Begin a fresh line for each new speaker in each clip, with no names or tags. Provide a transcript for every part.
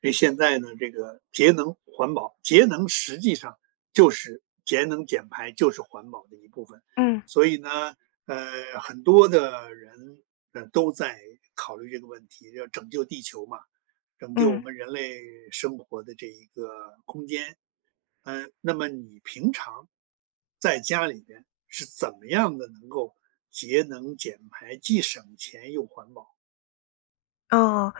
所以现在呢，这个节能环保，节能实际上就是节能减排，就是环保的一部分。
嗯
所以呢，很多的人都在考虑这个问题，要拯救地球嘛，拯救我
嗯，
们人类生活的这一个空间。嗯，那么你平常在家里边是怎么样的能够节能减排，既省钱又环保？
哦，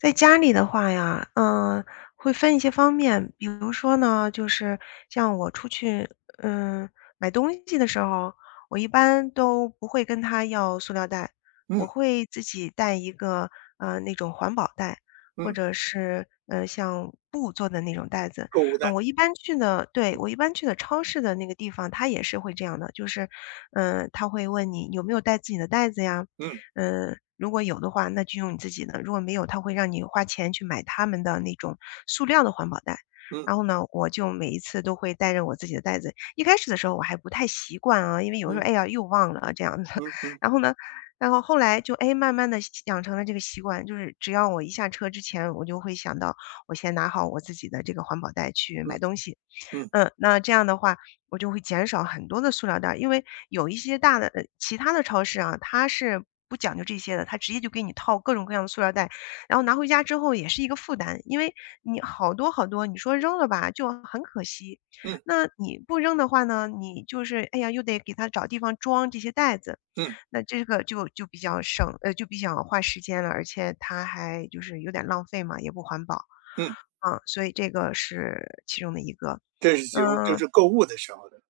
在家里的话呀，会分一些方面，比如说呢，就是像我出去，嗯、买东西的时候，我一般都不会跟他要塑料袋，我
嗯
会自己带一个，那种环保袋，或
嗯，
者是像布做的那种袋子。
购物袋，
我一般去的，对，我一般去的超市的那个地方，他也是会这样的，就是，他会问你有没有带自己的袋子呀。
嗯
如果有的话，那就用你自己的；如果没有，他会让你花钱去买他们的那种塑料的环保袋。
嗯
然后呢，我就每一次都会带着我自己的袋子。一开始的时候我还不太习惯啊，因为有时候，
嗯
哎呀，又忘了啊这样子。
嗯 嗯
然后呢，然后后来就，哎，慢慢的养成了这个习惯，就是只要我一下车之前，我就会想到我先拿好我自己的这个环保袋去买
嗯。
东西。
嗯
嗯，那这样的话，我就会减少很多的塑料袋儿。因为有一些大的其他的超市啊，它是不讲究这些的，它直接就给你套各种各样的塑料袋，然后拿回家之后也是一个负担。因为你好多好多，你说扔了吧，就很可惜。
嗯
那你不扔的话呢，你就是哎呀，又得给它找地方装这些袋子，
嗯
那这个就比较省，就比较花时间了，而且它还就是有点浪费嘛，也不环保。
嗯，
嗯，所以这个是其中的一个。
这是其中就
嗯，
是购物的时候的，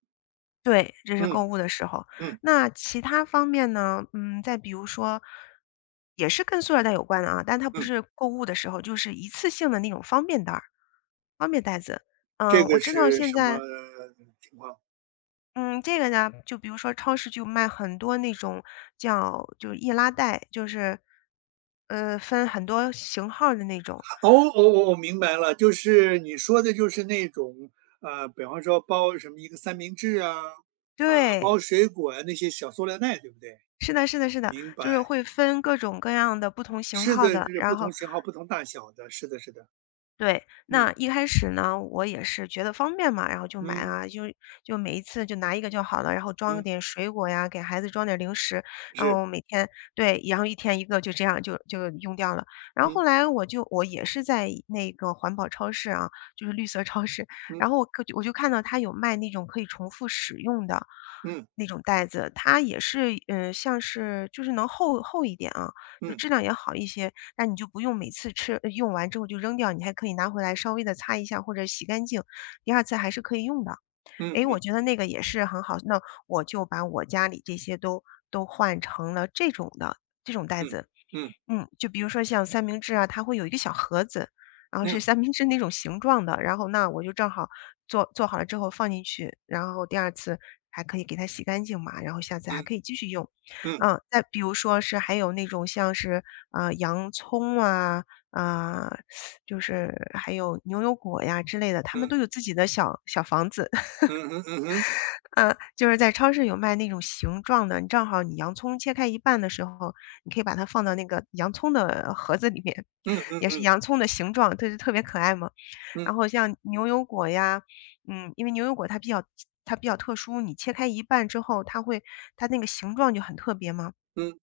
对，这是购
嗯
物的时候。
嗯
那其他方面呢，嗯，再比如说，也是跟塑料袋有关的啊，但它不
嗯，
是购物的时候，就是一次性的那种方便袋儿、方便袋子。
这
嗯，我
个
知道
是
现
什么
在，
情况？
嗯，这个呢，就比如说超市就卖很多那种叫就是易拉袋，就是，分很多型号的那种。
哦哦，哦，明白了，就是你说的就是那种，比方说包什么一个三明治啊，啊，
对，
包水果啊，那些小塑料袋，对不对？
是的，是的，是的，
明
就是
白，
会分各种各样的不同型
是
号
的，
的，
是不
然后
同型号、不同大小的，是的，是的，
对，
嗯
那一开始呢，我也是觉得方便嘛，然后就买
嗯
啊，就每一次就拿一个就好了，然后装
嗯，
点水果呀，给孩子装点零食，然
是，
后每天对，然后一天一个，就这样就用掉了。然后
嗯
后来我也是在那个环保超市啊，就是绿色超市，
嗯
然后我就看到它有卖那种可以重复使用的
嗯
那种袋子，它也是嗯，像是就是能厚厚一点啊，就
嗯
质量也好一些。那你就不用每次吃用完之后就扔掉，你还可以拿回来稍微的擦一下或者洗干净，第二次还是可以用的。
嗯
诶，我
嗯
觉得那个也是很好，那我就把我家里这些都换成了这种的这种袋
嗯
子。
嗯
嗯，就比如说像三明治啊，它会有一个小盒子，然后
嗯
是
嗯
三明治那种形状的，然后那我就正好做好了之后放进去，然后第二次还可以给它洗干净嘛，然后下次还
嗯
可以继续用。
嗯
嗯，再比如说是还有那种像是啊洋葱啊，啊、就是还有牛油果呀之类的，他们
嗯
都有自己的小小房子，
嗯嗯嗯嗯。
嗯，就是在超市有卖那种形状的，你正好你洋葱切开一半的时候，你可以把它放到那个洋葱的盒子里面，
嗯嗯
也是
嗯
洋葱的形状，对，特别可爱嘛。
嗯
然后像牛油果呀，嗯，因为牛油果它比较特殊，你切开一半之后，它那个形状就很特别嘛。
嗯，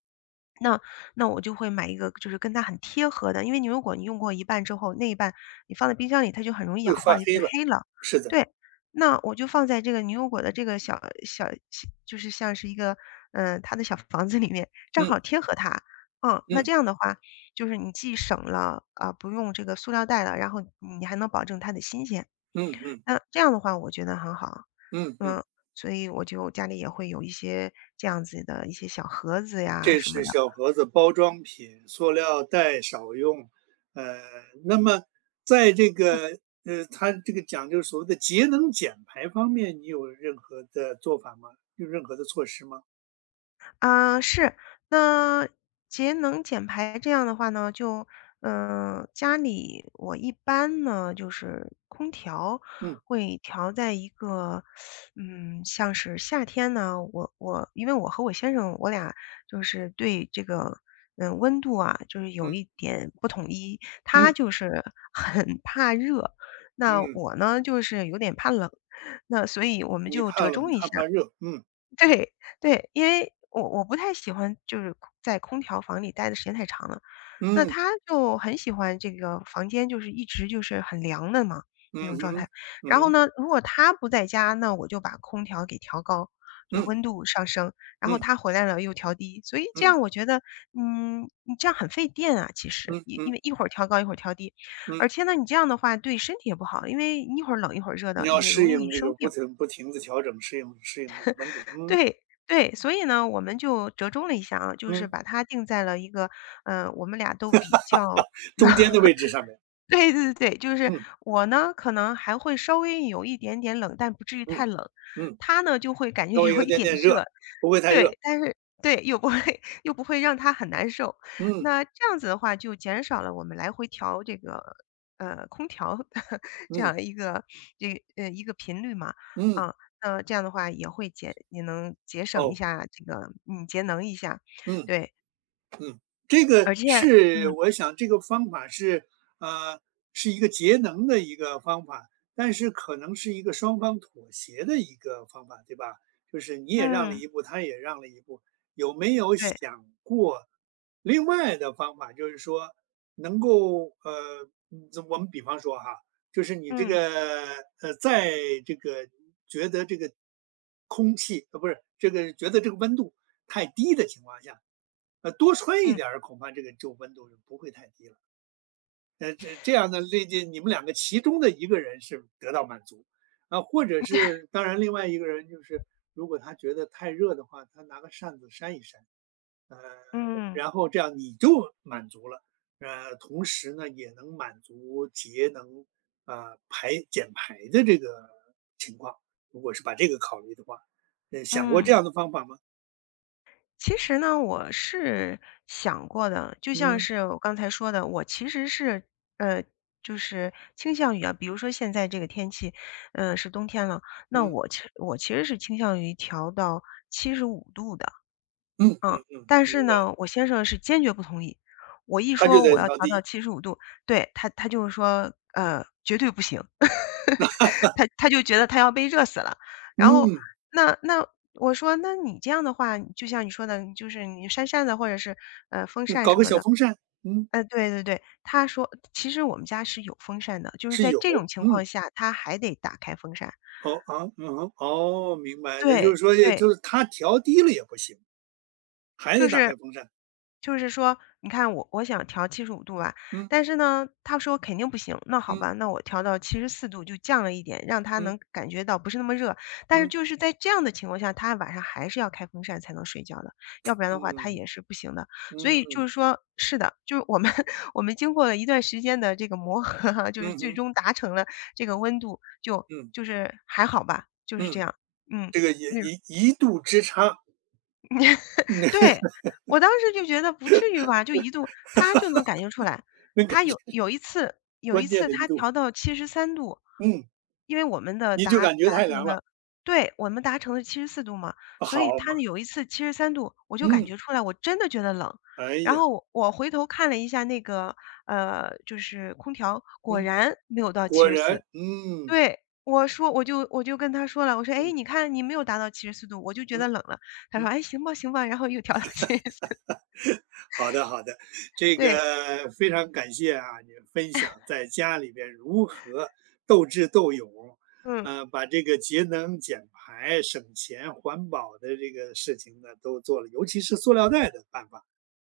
那那我就会买一个就是跟它很贴合的，因为牛油果你用过一半之后，那一半你放在冰箱里，它就很容易
会
氧化，
发
就
黑
变
了，
黑了。
是的，
对，那我就放在这个牛油果的这个小小小就是像是一个，嗯，它的小房子里面，正
嗯
好贴合它。嗯，那
嗯
这样的话，就是你既省了，啊，不用这个塑料袋了，然后你还能保证它的新鲜。
嗯嗯
那这样的话我觉得很好。
嗯嗯，
嗯，所以我就家里也会有一些这样子的一些小盒子呀
这
什么
是
的。
小盒子包装品，塑料袋少用。呃，那么在这个它这个讲究所谓的节能减排方面，你有任何的做法吗？有任何的措施吗？
啊，是。那节能减排这样的话呢，家里我一般呢，就是空调
嗯
会调在一个，嗯，像是夏天呢，我因为我和我先生，我俩就是对这个，温度啊，就是有
嗯
一点不统一。他
嗯
就是 很怕热，那
嗯，
我呢，就是有点怕冷，那所以我们
你
就
怕
折
冷，
中一
他怕
下。
热，嗯
对，对，因为我不太喜欢就是空在空调房里待的时间太长了，那
嗯
他就很喜欢这个房间就是一直就是很凉的嘛，那
嗯
种状态。
哼嗯
然后
哼
呢，如果他不在家，那我就把空调给调高，就是
嗯
温度上升，然后
嗯
他回来了又调低，所以这
嗯
样我觉得，嗯，你这样很费电啊，其
嗯
实，
嗯
因因
嗯
为一会儿调高一会儿调低，而
嗯。
且呢，你这样的话对身体也不好，因为你一会儿冷一会儿热
你
的，
要
你
适
容易
应这
生
个
病。
不停不停地调整，适应适应这个温度，嗯
对对，所以呢，我们就折中了一下啊，就是
嗯，
把它定在了一个，嗯，我们俩都比较
中间的位置上面，
对对对，就是
嗯
我呢，可能还会稍微有一点点冷，但不至于太
嗯
冷，
嗯，
他呢就会感觉
稍微
有
有
一
点
点
点
热，
热，不会太热，
对，但是对，又不会让他很难受。
嗯
那这样子的话，就减少了我们来回调这个，空调的 这
嗯
样一个一个频率嘛。
嗯，
啊，那这样的话也会节也能节省一
哦，
下这个嗯，节能一下。
嗯。
对，
嗯，这个
而且
是
嗯，
我想这个方法是，呃，是一个节能的一个方法，但是可能是一个双方妥协的一个方法，对吧？就是你也让了
嗯，
一步，他也让了一步，有没有
对，
想过另外的方法？就是说，能够我们比方说哈，就是你这
嗯，
个在这个觉得这个不是这个觉得这个温度太低的情况下，多穿一
嗯，
点儿，恐怕这个就温度就不会太低了。这样的,你们两个其中的一个人是得到满足，啊，或者是当然另外一个人就是，如果他觉得太热的话，他拿个扇子扇一扇，呃，
嗯，
然后这样你就满足了，同时呢也能满足节能，啊、减排的这个情况。如果是把这个考虑的话，想过
嗯。
这样的方法吗？
其实呢，我是想过的，就像
嗯
是我刚才说的，我其实是，呃，就是倾向于啊，比如说现在这个天气，是冬天了，那
嗯。
我其实是倾向于调到七十五度的。
嗯
嗯，
嗯嗯，
但是
明白，
呢，我先生是坚决不同意。我一
他就
说我
在
要
调
调到
低。
七十五度，对，他就是说，绝对不行。他就觉得他要被热死了。然后
嗯，
那我说："那你这样的话，就像你说的，就是你扇扇子或者是，风
那
扇
搞
什
个
么
小
的。"
风扇，嗯，
对对对，他说其实我们家是有风扇的，就是
是
在
有，
这种情况
嗯，
下，他还得打开风扇。
哦啊，嗯哼，哦，明白。那就
对，
是说，
对。
就是他调低了也不行，还
就
得打
是
开风扇。
就是说，你看我想调七十五度吧，
嗯
但是呢，他说肯定不行，那好吧，
嗯
那我调到七十四度就降了一点，让他
嗯
能感觉到不是那么热。但是
嗯
就是在这样的情况下，他晚上还是要开风扇才能睡觉的，要不然的话他
嗯
也是不行的。所以就
嗯
是说是的，就是我们 我们经过了一段时间的这个磨合哈，就是
嗯
最
哼
终达成了这个温度就
嗯
就是还好吧，就是这
嗯，
样。嗯。
这个也一度之差，那
对，我当时就觉得不至于吧，就1度他就能感觉出来。
那感
他有
觉
有一次有一
关键
次
的一
他
度，
调到七十三度，
嗯，
因为我们的
你就
达达
感觉太
成
凉了，
的对，我们达成的七十四度嘛，所以
好
他
嘛，
有一次七十三度，我就感
嗯，
觉出来，我真的觉得冷。
哎
然
呀，
后我回头看了一下那个，就是空调，果
嗯，
然没有到七
果
十四。
然，嗯
对，我说我就跟他说了，我说：
嗯
“哎，
嗯
你看你没有达到七十四度，我就觉
嗯。
得冷了。"他说："哎，行吧，行吧。"然后又调到七十四。
好的，好的，这
对，
个非常感谢啊，你分享在家里边如何斗智斗勇，
嗯，
把这个节能减排、省钱环保的这个事情呢都做了，尤其是塑料袋的办法，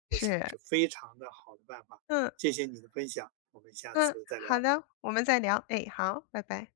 我想
是，
是非常的好的办法。
嗯，
谢谢你的分享，我们下
嗯，
次再
好
聊。
的，我们再聊，哎，好，拜拜。